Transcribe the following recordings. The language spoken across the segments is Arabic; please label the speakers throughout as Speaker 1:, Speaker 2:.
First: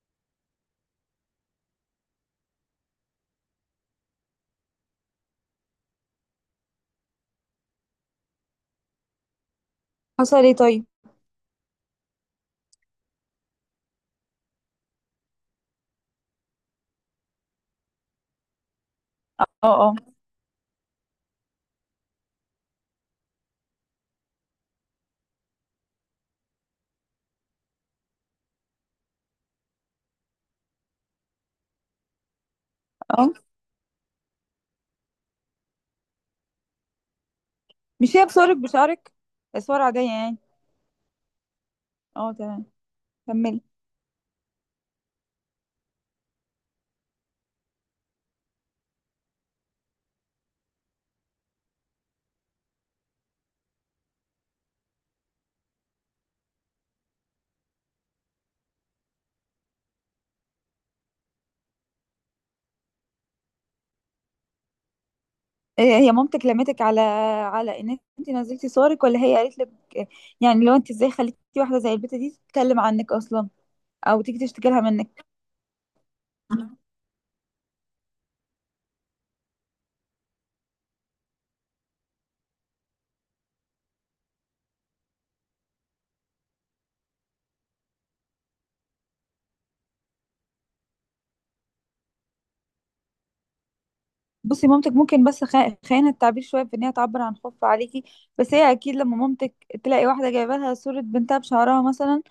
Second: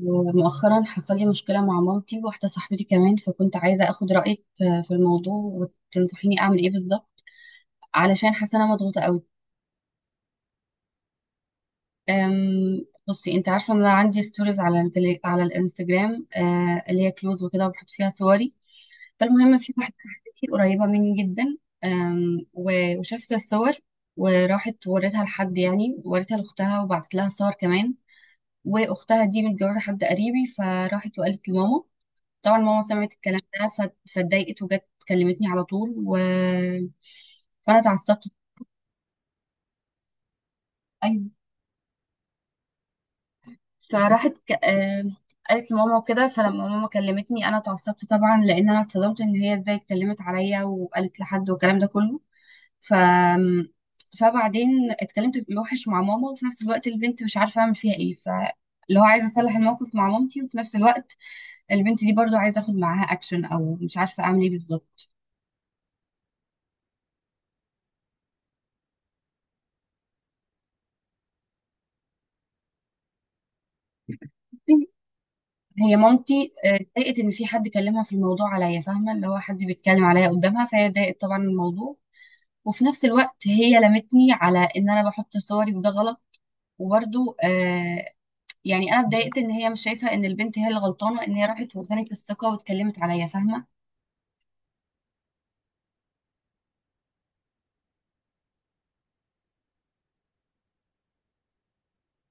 Speaker 1: ومؤخرا حصل لي مشكلة مع مامتي وواحدة صاحبتي كمان، فكنت عايزة أخد رأيك في الموضوع وتنصحيني أعمل إيه بالظبط، علشان حاسة أنا مضغوطة قوي.
Speaker 2: حصل ايه طيب؟
Speaker 1: بصي، أنت عارفة إن أنا عندي ستوريز على على الانستجرام، اللي هي كلوز وكده، وبحط فيها صوري. فالمهم،
Speaker 2: اه
Speaker 1: في واحدة
Speaker 2: اه
Speaker 1: صاحبتي قريبة مني جدا. وشافت الصور، وراحت وريتها لحد، يعني وريتها لأختها وبعتت لها صور كمان. وأختها دي متجوزة حد قريبي، فراحت وقالت لماما. طبعا ماما سمعت
Speaker 2: اه.
Speaker 1: الكلام ده فاتضايقت وجت كلمتني على طول فانا
Speaker 2: مش هي
Speaker 1: اتعصبت.
Speaker 2: بصورك بشعرك؟ صور عادية يعني؟
Speaker 1: ايوه.
Speaker 2: اه، تمام. كملي.
Speaker 1: فراحت ك... آه، قالت لماما وكده. فلما ماما كلمتني انا اتعصبت طبعا، لان انا اتصدمت ان هي ازاي اتكلمت عليا وقالت لحد والكلام ده كله. ف فبعدين اتكلمت وحش مع ماما، وفي نفس الوقت البنت مش عارفه اعمل فيها ايه. اللي هو عايزه اصلح الموقف مع مامتي، وفي نفس الوقت البنت دي برضو عايزه اخد معاها اكشن، او مش عارفه اعمل ايه بالظبط.
Speaker 2: إيه هي مامتك لمتك على ان انت نزلتي صورك ولا هي قالت لك؟ يعني لو انت ازاي خليتي واحدة زي البت دي تتكلم عنك اصلا، او تيجي تشتكي لها منك؟
Speaker 1: هي مامتي، اتضايقت ان في حد كلمها في الموضوع عليا، فاهمه؟ اللي هو حد بيتكلم عليا قدامها، فهي اتضايقت طبعا من الموضوع. وفي نفس الوقت هي لمتني على ان انا بحط صوري وده غلط. وبرده. يعني انا اتضايقت ان هي مش شايفه ان البنت هي اللي غلطانه، ان هي راحت واداني الثقه واتكلمت عليا، فاهمه؟
Speaker 2: بصي، مامتك ممكن بس خيانة التعبير شوية في ان هي تعبر عن خوفها عليكي. بس هي اكيد لما مامتك تلاقي واحدة جايبه لها صورة بنتها بشعرها مثلا،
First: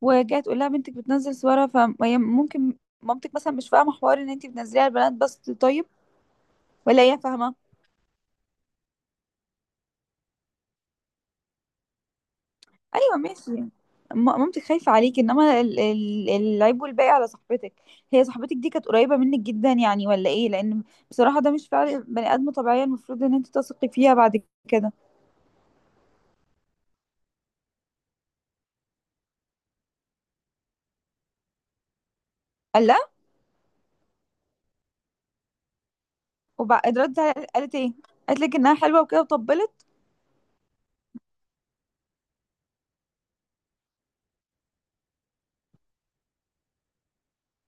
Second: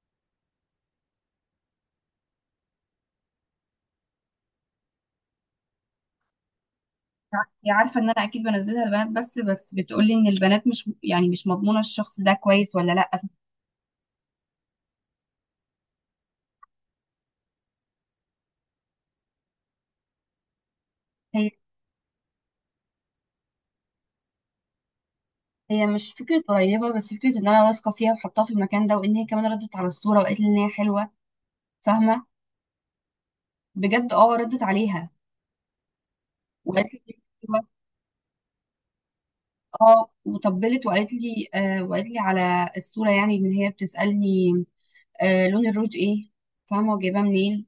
Speaker 2: وجايه تقول لها بنتك بتنزل صورها، فممكن مامتك مثلا مش فاهمة حوار ان انت بتنزليها البنات بس. طيب، ولا هي فاهمة؟
Speaker 1: هي عارفه ان انا اكيد بنزلها البنات، بس بتقول لي ان البنات مش، يعني مش مضمونه الشخص ده كويس ولا
Speaker 2: أيوة،
Speaker 1: لا.
Speaker 2: ماشي. مامتك خايفة عليك، إنما العيب والباقي على صاحبتك. هي صاحبتك دي كانت قريبة منك جدا يعني، ولا إيه؟ لأن بصراحة
Speaker 1: هي
Speaker 2: ده مش فعل بني آدم طبيعية، المفروض إن أنت تثقي فيها بعد كده.
Speaker 1: هي مش فكره قريبه، بس فكره ان انا واثقه فيها وحطاها في المكان ده، وان هي كمان ردت على الصوره وقالت لي ان هي حلوه. فاهمه؟
Speaker 2: قال لا.
Speaker 1: بجد، اه ردت عليها. وقالت
Speaker 2: وبعد
Speaker 1: لي،
Speaker 2: قالت إيه؟ قالت لك إنها حلوة وكده وطبلت.
Speaker 1: اه وطبلت. وقالت لي آه، وقالت لي على الصوره، يعني ان هي بتسالني آه لون الروج ايه، فاهمه؟ وجايباه منين.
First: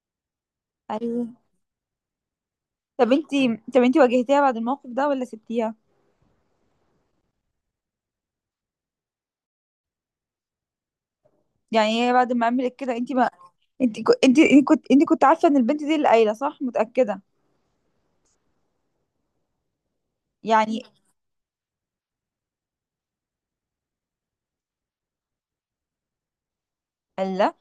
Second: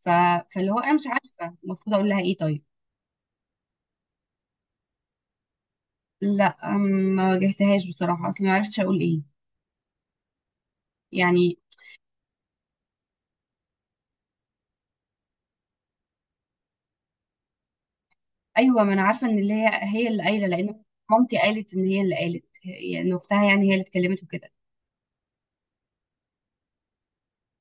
Speaker 1: ف... فاللي هو انا مش
Speaker 2: قال،
Speaker 1: عارفه المفروض اقول لها ايه طيب.
Speaker 2: طب أنت طب أنت واجهتيها بعد الموقف ده ولا سبتيها؟
Speaker 1: لا، ما واجهتهاش بصراحه، اصلا ما عرفتش اقول ايه، يعني.
Speaker 2: يعني هي بعد ما عملت كده أنت ما أنت كنت عارفة إن البنت دي اللي قايلة، صح؟ متأكدة؟
Speaker 1: ايوه، ما انا عارفه ان اللي هي اللي قايله، لان
Speaker 2: يعني
Speaker 1: مامتي قالت ان هي اللي قالت، يعني إن اختها، يعني هي اللي اتكلمت وكده.
Speaker 2: قال لا.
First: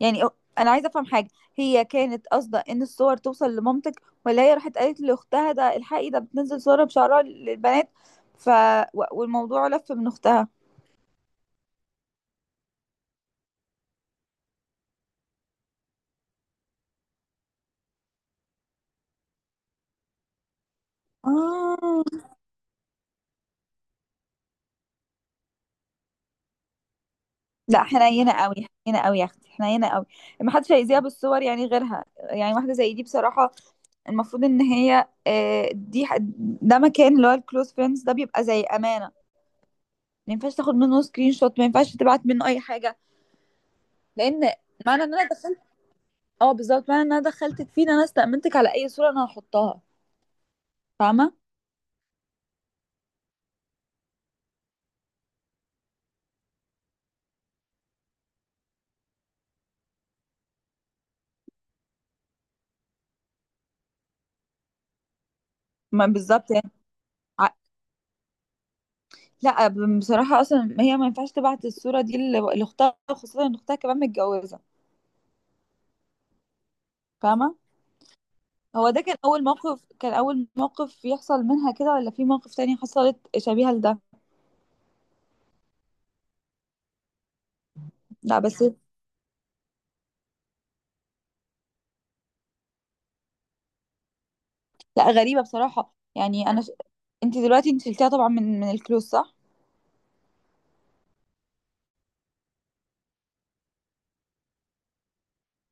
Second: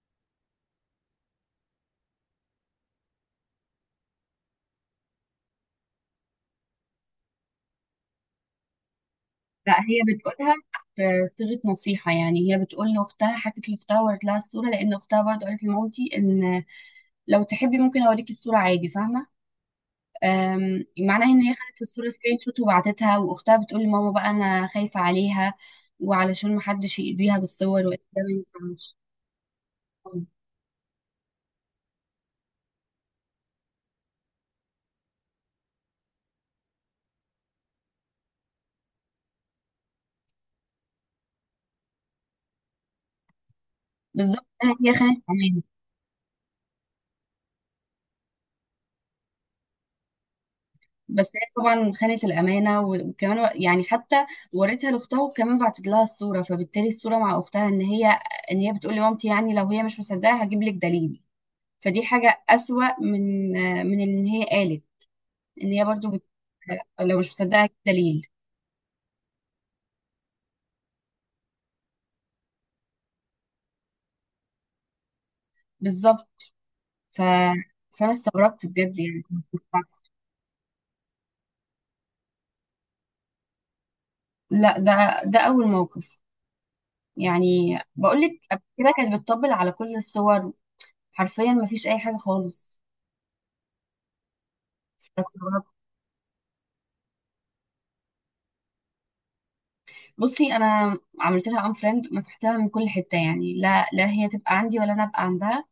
Speaker 2: يعني انا عايزه افهم حاجه. هي كانت قاصده ان الصور توصل لمامتك، ولا هي راحت قالت لاختها، ده الحقي ده بتنزل صورها بشعرها للبنات؟ ف والموضوع
Speaker 1: لا،
Speaker 2: لف
Speaker 1: هي
Speaker 2: من اختها؟
Speaker 1: بتقولها صيغة نصيحة، يعني هي بتقول لأختها، حكت لأختها ورت لها الصورة، لأن أختها برضه قالت لمامتي إن لو تحبي ممكن أوريكي الصورة عادي، فاهمة؟ معناها إن هي خدت الصورة
Speaker 2: آه.
Speaker 1: سكرين شوت وبعتتها، وأختها بتقول لماما بقى أنا خايفة عليها، وعلشان محدش يأذيها
Speaker 2: لا،
Speaker 1: بالصور، وإن ده ما
Speaker 2: حنينه قوي.
Speaker 1: ينفعش.
Speaker 2: حنينه قوي يا اختي، حنينه قوي. ما حدش هيذيها بالصور، يعني غيرها، يعني واحده زي دي بصراحه. المفروض ان هي آه، دي ح- ده مكان اللي هو الكلوز فريندز ده بيبقى زي امانه. ما ينفعش تاخد منه سكرين شوت، ما ينفعش تبعت منه اي حاجه.
Speaker 1: بالظبط،
Speaker 2: لان
Speaker 1: هي
Speaker 2: معنى ان
Speaker 1: خانت
Speaker 2: انا دخلت
Speaker 1: أمان.
Speaker 2: معنى ان انا دخلتك فيه، إن انا استأمنتك على اي صورة انا هحطها. فاهمة؟
Speaker 1: بس هي طبعا خانت الامانه، وكمان يعني حتى وريتها لاختها، وكمان بعتت لها الصوره. فبالتالي الصوره مع اختها، ان هي بتقول لمامتي، يعني لو هي مش مصدقه هجيب لك دليل. فدي حاجه اسوأ من، من ان هي قالت، ان هي
Speaker 2: ما
Speaker 1: برضو
Speaker 2: بالظبط يعني.
Speaker 1: لو مش
Speaker 2: ع-
Speaker 1: مصدقه هجيب دليل.
Speaker 2: لا، بصراحة اصلا هي ما ينفعش تبعت الصورة دي لاختها، خاصة ان اختها كمان متجوزة.
Speaker 1: بالظبط. ف...
Speaker 2: فاهمة؟
Speaker 1: فانا استغربت
Speaker 2: هو
Speaker 1: بجد
Speaker 2: ده كان
Speaker 1: يعني.
Speaker 2: اول موقف كان اول موقف يحصل منها كده، ولا في موقف تاني حصلت شبيهة لده؟
Speaker 1: لا، ده اول موقف. يعني بقول لك،
Speaker 2: لا،
Speaker 1: قبل
Speaker 2: بس.
Speaker 1: كده كانت بتطبل على كل الصور، حرفيا ما فيش اي حاجه خالص.
Speaker 2: لا، غريبة بصراحة، يعني انت دلوقتي، انت شلتيها طبعا من الكلوز، صح؟
Speaker 1: بصي، انا عملت لها ان فريند، مسحتها من كل حته، يعني لا هي تبقى عندي ولا انا ابقى عندها.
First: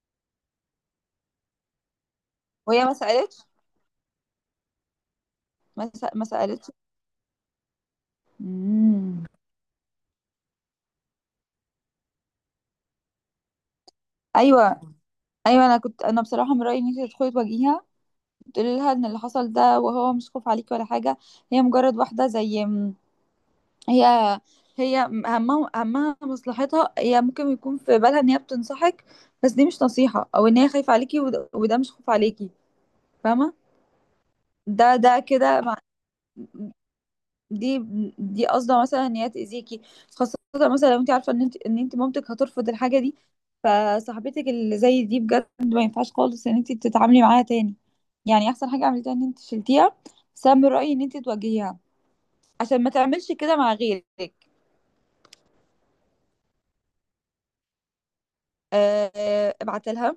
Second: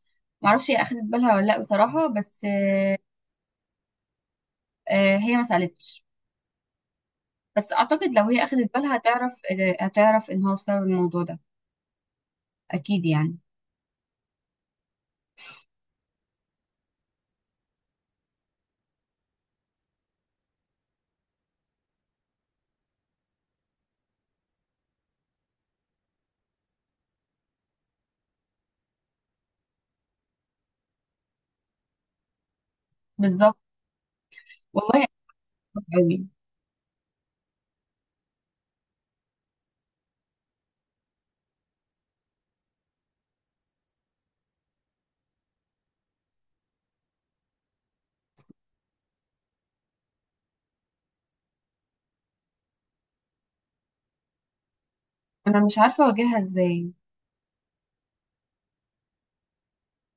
Speaker 1: ما اعرفش هي اخدت بالها ولا لا بصراحه، بس
Speaker 2: وهي ما سألتش؟
Speaker 1: هي ما
Speaker 2: ما,
Speaker 1: سالتش.
Speaker 2: سأ- ما سألتش
Speaker 1: بس اعتقد لو هي اخدت بالها
Speaker 2: مم.
Speaker 1: هتعرف، هتعرف ان هو بسبب الموضوع ده، اكيد يعني.
Speaker 2: ايوه، ايوه. انا بصراحه من رايي ان انت تدخلي تواجهيها، تقولي لها ان اللي حصل ده، وهو مش خوف عليكي ولا حاجه. هي مجرد واحده هي همها مصلحتها. هي ممكن يكون في بالها ان هي بتنصحك، بس دي مش نصيحه، او ان هي خايفه عليكي، وده مش خوف عليكي. فاهمه؟
Speaker 1: بالظبط،
Speaker 2: ده
Speaker 1: والله،
Speaker 2: ده كده. مع-
Speaker 1: قوي.
Speaker 2: دي دي قصده مثلا ان هي تاذيكي، خاصه مثلا لو انت عارفه ان انت مامتك هترفض الحاجه دي. فصاحبتك اللي زي دي بجد ما ينفعش خالص ان انت تتعاملي معاها تاني. يعني احسن حاجه عملتيها ان انت شلتيها. بس انا من رايي ان انت تواجهيها عشان ما تعملش كده مع غيرك.
Speaker 1: انا مش عارفه اواجهها ازاي.
Speaker 2: أه، ابعتلها.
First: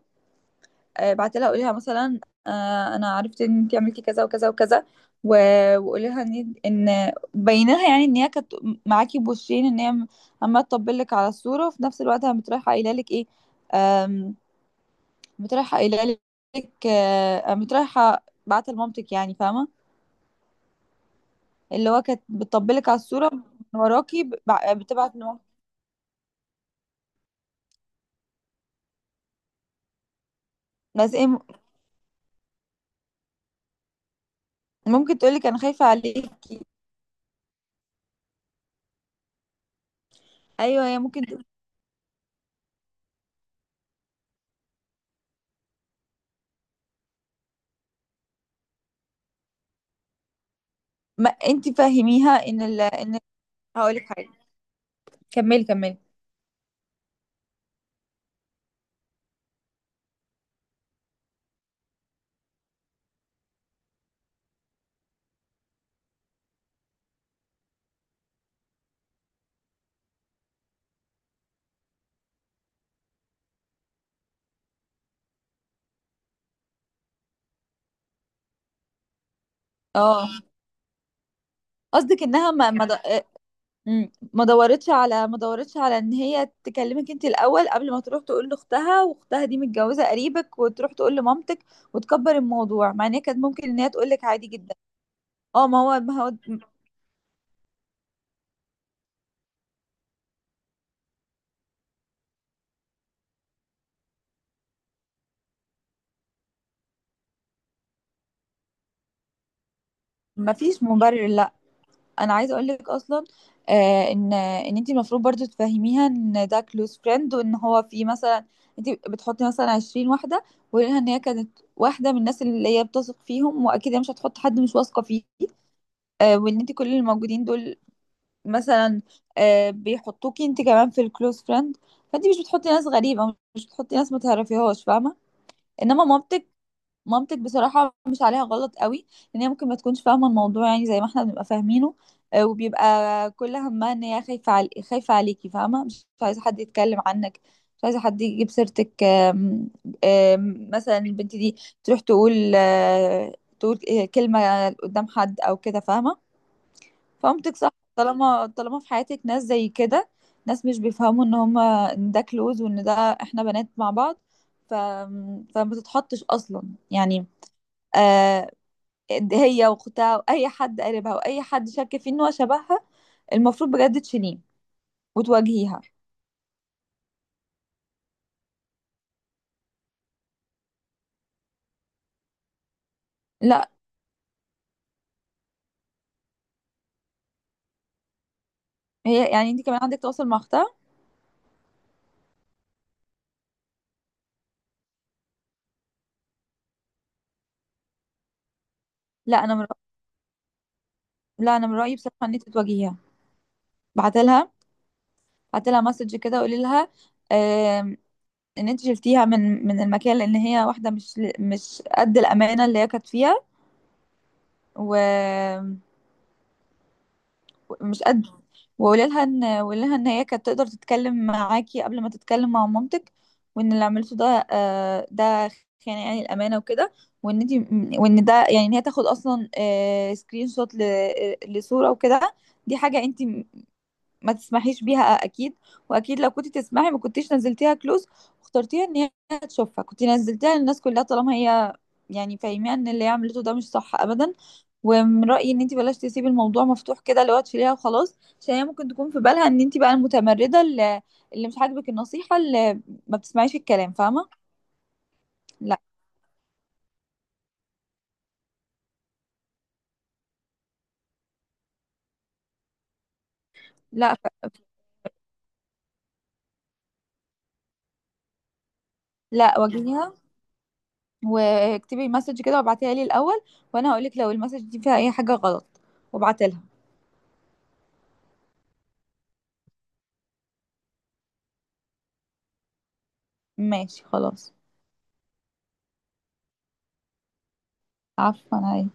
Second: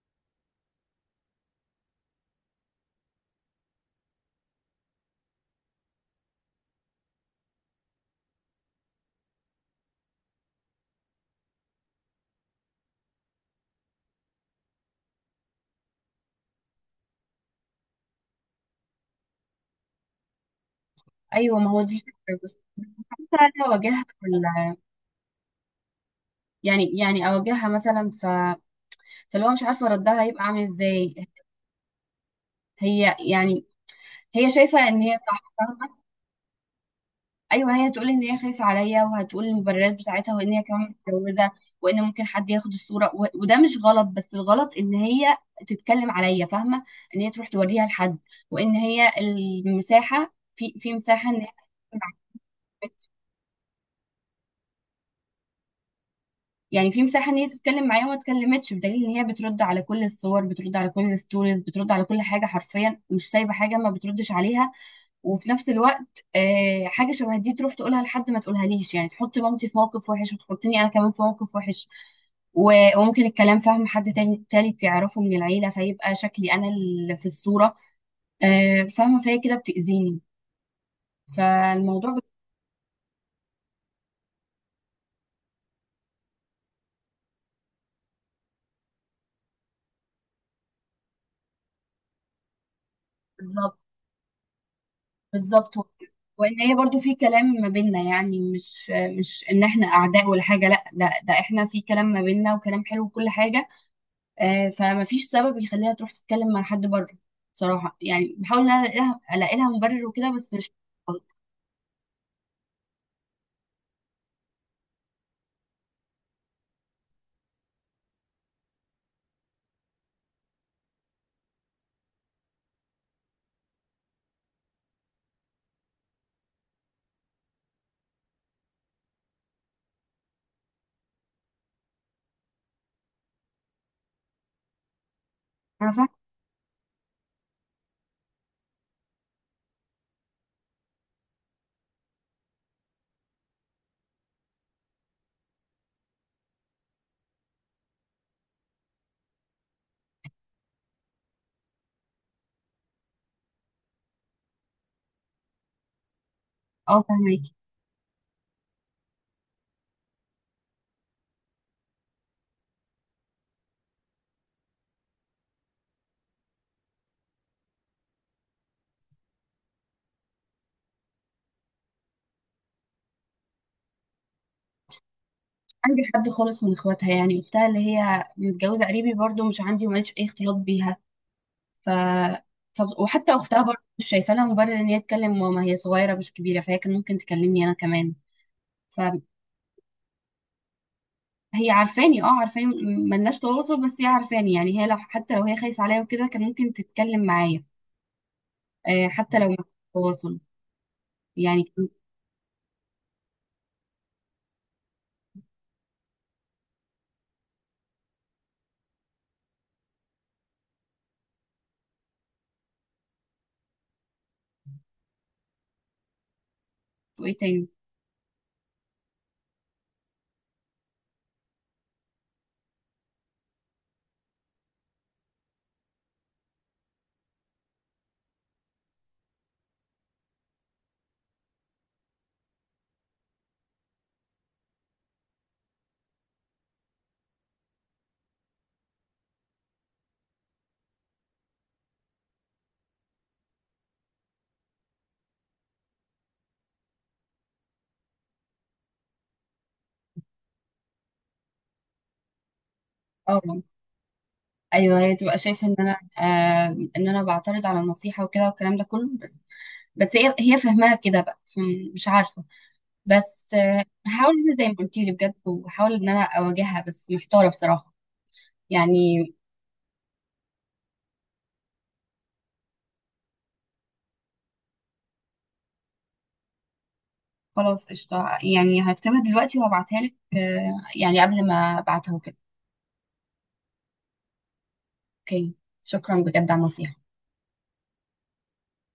Speaker 2: بعت لها، قولي لها مثلا، انا عرفت ان انت عملتي كذا وكذا وكذا. و... وقولي لها ان ان بيني لها، يعني ان هي كانت معاكي بوشين، ان هي عماله تطبل لك على الصوره، وفي نفس الوقت قامت رايحه قايله لك ايه. آم، قامت رايحه قايله لك، قامت رايحه بعت لمامتك يعني. فاهمه؟
Speaker 1: ايوه، ما هو
Speaker 2: اللي
Speaker 1: دي
Speaker 2: هو كانت
Speaker 1: الفكره. بس
Speaker 2: بتطبل لك على الصوره
Speaker 1: حتى
Speaker 2: من
Speaker 1: اواجهها
Speaker 2: وراكي، ب- بع-
Speaker 1: ولا،
Speaker 2: بتبعت لمامتك.
Speaker 1: يعني، يعني اواجهها مثلا. فلو مش عارفه ردها هيبقى عامل
Speaker 2: بس
Speaker 1: ازاي.
Speaker 2: ايه؟
Speaker 1: هي يعني هي شايفه ان
Speaker 2: ممكن
Speaker 1: هي
Speaker 2: تقول
Speaker 1: صح.
Speaker 2: لك انا خايفه عليكي.
Speaker 1: ايوه، هي تقول ان هي خايفه عليا، وهتقول المبررات بتاعتها، وان هي كمان
Speaker 2: ايوه، هي ممكن
Speaker 1: متجوزه، وان ممكن حد ياخد الصوره وده مش غلط، بس الغلط ان هي تتكلم عليا، فاهمه؟ ان هي تروح توريها لحد، وان هي المساحه، في مساحه
Speaker 2: ما
Speaker 1: ان هي
Speaker 2: انت
Speaker 1: تتكلم معايا.
Speaker 2: فهميها ان ان هقول لك حاجه. كملي، كملي.
Speaker 1: يعني في مساحه ان هي تتكلم معايا وما اتكلمتش، بدليل ان هي بترد على كل الصور، بترد على كل الستوريز، بترد على كل حاجه، حرفيا مش سايبه حاجه ما بتردش عليها. وفي نفس الوقت، حاجه شبه دي تروح تقولها لحد ما تقولهاليش، يعني تحط مامتي في موقف وحش وتحطني انا كمان في موقف وحش. وممكن الكلام فاهم حد تاني تالت يعرفه من العيله، فيبقى شكلي انا اللي في الصوره، فاهمه؟ فهي كده بتاذيني.
Speaker 2: اه،
Speaker 1: فالموضوع
Speaker 2: قصدك
Speaker 1: بت-
Speaker 2: انها ما ما د- آه، مم. ما دورتش على ما دورتش على ان هي تكلمك انت الاول، قبل ما تروح تقول لاختها، واختها دي متجوزه قريبك، وتروح تقول لمامتك وتكبر الموضوع، مع ان هي كانت ممكن ان
Speaker 1: بالظبط.
Speaker 2: هي تقول لك عادي جدا. اه،
Speaker 1: بالظبط
Speaker 2: ما
Speaker 1: و-
Speaker 2: هو ما هو
Speaker 1: وان هي برضو في كلام ما بيننا، يعني مش، مش ان احنا اعداء ولا حاجه، لا، ده احنا في كلام ما بيننا وكلام حلو وكل حاجه. فمفيش سبب يخليها تروح تتكلم مع حد بره، بصراحة. يعني بحاول ان انا الاقي لها، ألاقي لها مبرر وكده،
Speaker 2: ما
Speaker 1: بس مش
Speaker 2: فيش مبرر، لا. انا عايزه اقول لك اصلا، ان انت المفروض برضو تفهميها ان ده كلوز فريند، وان هو في مثلا انت بتحطي مثلا 20 واحده. وقولي لها ان هي كانت واحده من الناس اللي هي بتثق فيهم، واكيد هي مش هتحط حد مش واثقه فيه. وان انت كل اللي موجودين دول مثلا بيحطوكي انت كمان في الكلوز فريند. فانت مش بتحطي ناس غريبه، مش بتحطي ناس ما تعرفيهاش. فاهمه؟ انما
Speaker 1: عارفة.
Speaker 2: مامتك بصراحه مش عليها غلط قوي. ان هي ممكن ما تكونش فاهمه الموضوع يعني زي ما احنا بنبقى فاهمينه. وبيبقى كل همها ان هي خايفه عليكي. فاهمه؟ مش عايزه حد يتكلم عنك، مش عايزه حد يجيب سيرتك. مثلا البنت دي تروح تقول، تقول، كلمه قدام حد او كده. فاهمه؟
Speaker 1: اه، فاهماكي.
Speaker 2: فهمتك صح؟ طالما في حياتك ناس زي كده، ناس مش بيفهموا ان هما، ان ده كلوز، وان ده احنا بنات مع بعض، ف... فما تتحطش اصلا. يعني آه هي واختها واي حد قريبها واي حد شك فيه ان هو شبهها، المفروض بجد تشيليه وتواجهيها.
Speaker 1: عندي حد خالص من اخواتها، يعني اختها اللي هي متجوزة قريبي برضو مش عندي وماليش اي اختلاط بيها. ف... وحتى اختها
Speaker 2: لا،
Speaker 1: برضو مش شايفة لها مبرر ان هي تكلم ماما، هي صغيرة مش كبيرة، فهي كان ممكن تكلمني انا كمان. فهي
Speaker 2: هي يعني انت كمان عندك تواصل مع اختها؟
Speaker 1: عارفاني، اه عارفاني، ملناش تواصل، بس هي عارفاني، يعني هي لو، حتى لو هي خايفة عليا وكده، كان ممكن تتكلم معايا، حتى
Speaker 2: لا
Speaker 1: لو ما
Speaker 2: انا من
Speaker 1: فيش
Speaker 2: رأ-
Speaker 1: تواصل،
Speaker 2: لا
Speaker 1: يعني
Speaker 2: انا من رايي بصراحه ان انت تواجهيها. بعتلها بعتلها مسج كده، وقولي لها ان انت شلتيها من المكان، لان هي واحده مش قد الامانه اللي هي كانت فيها. ومش
Speaker 1: وايه تاني.
Speaker 2: قد وقولي لها ان هي كانت تقدر تتكلم معاكي قبل ما تتكلم مع مامتك. وان اللي عملته ده خيانه يعني الامانه وكده. وان انت وان ده يعني ان هي تاخد اصلا سكرين شوت لصوره وكده، دي حاجه انت ما تسمحيش بيها اكيد. واكيد لو كنت تسمحي ما كنتيش نزلتيها كلوز واخترتيها ان هي تشوفها، كنت نزلتيها للناس كلها. طالما هي يعني، فاهمه ان اللي هي عملته ده مش صح ابدا. ومن رايي ان انت بلاش تسيبي الموضوع مفتوح كده، اللي هو تشيليها وخلاص، عشان هي ممكن تكون في بالها ان انت بقى المتمرده اللي مش عاجبك النصيحه، اللي ما بتسمعيش
Speaker 1: اه،
Speaker 2: الكلام. فاهمه؟
Speaker 1: ايوه هي تبقى شايفه ان
Speaker 2: لا،
Speaker 1: انا، آه، ان انا بعترض على النصيحه وكده والكلام ده كله. بس، بس هي فاهماها كده بقى، مش عارفه. بس آه،
Speaker 2: لا.
Speaker 1: هحاول ان أنا زي ما قلت لي بجد، وهحاول ان انا اواجهها، بس محتاره بصراحه، يعني.
Speaker 2: لا، واجهيها، واكتبي مسج كده، وابعتيها لي الاول، وانا هقولك لو المسج دي فيها اي حاجه غلط، وابعتلها.
Speaker 1: خلاص، قشطه، يعني هكتبها دلوقتي وهبعتها لك، آه يعني قبل ما ابعتها وكده.
Speaker 2: ماشي، خلاص.
Speaker 1: اوكي، شكرا بجد على النصيحه.
Speaker 2: عفوا.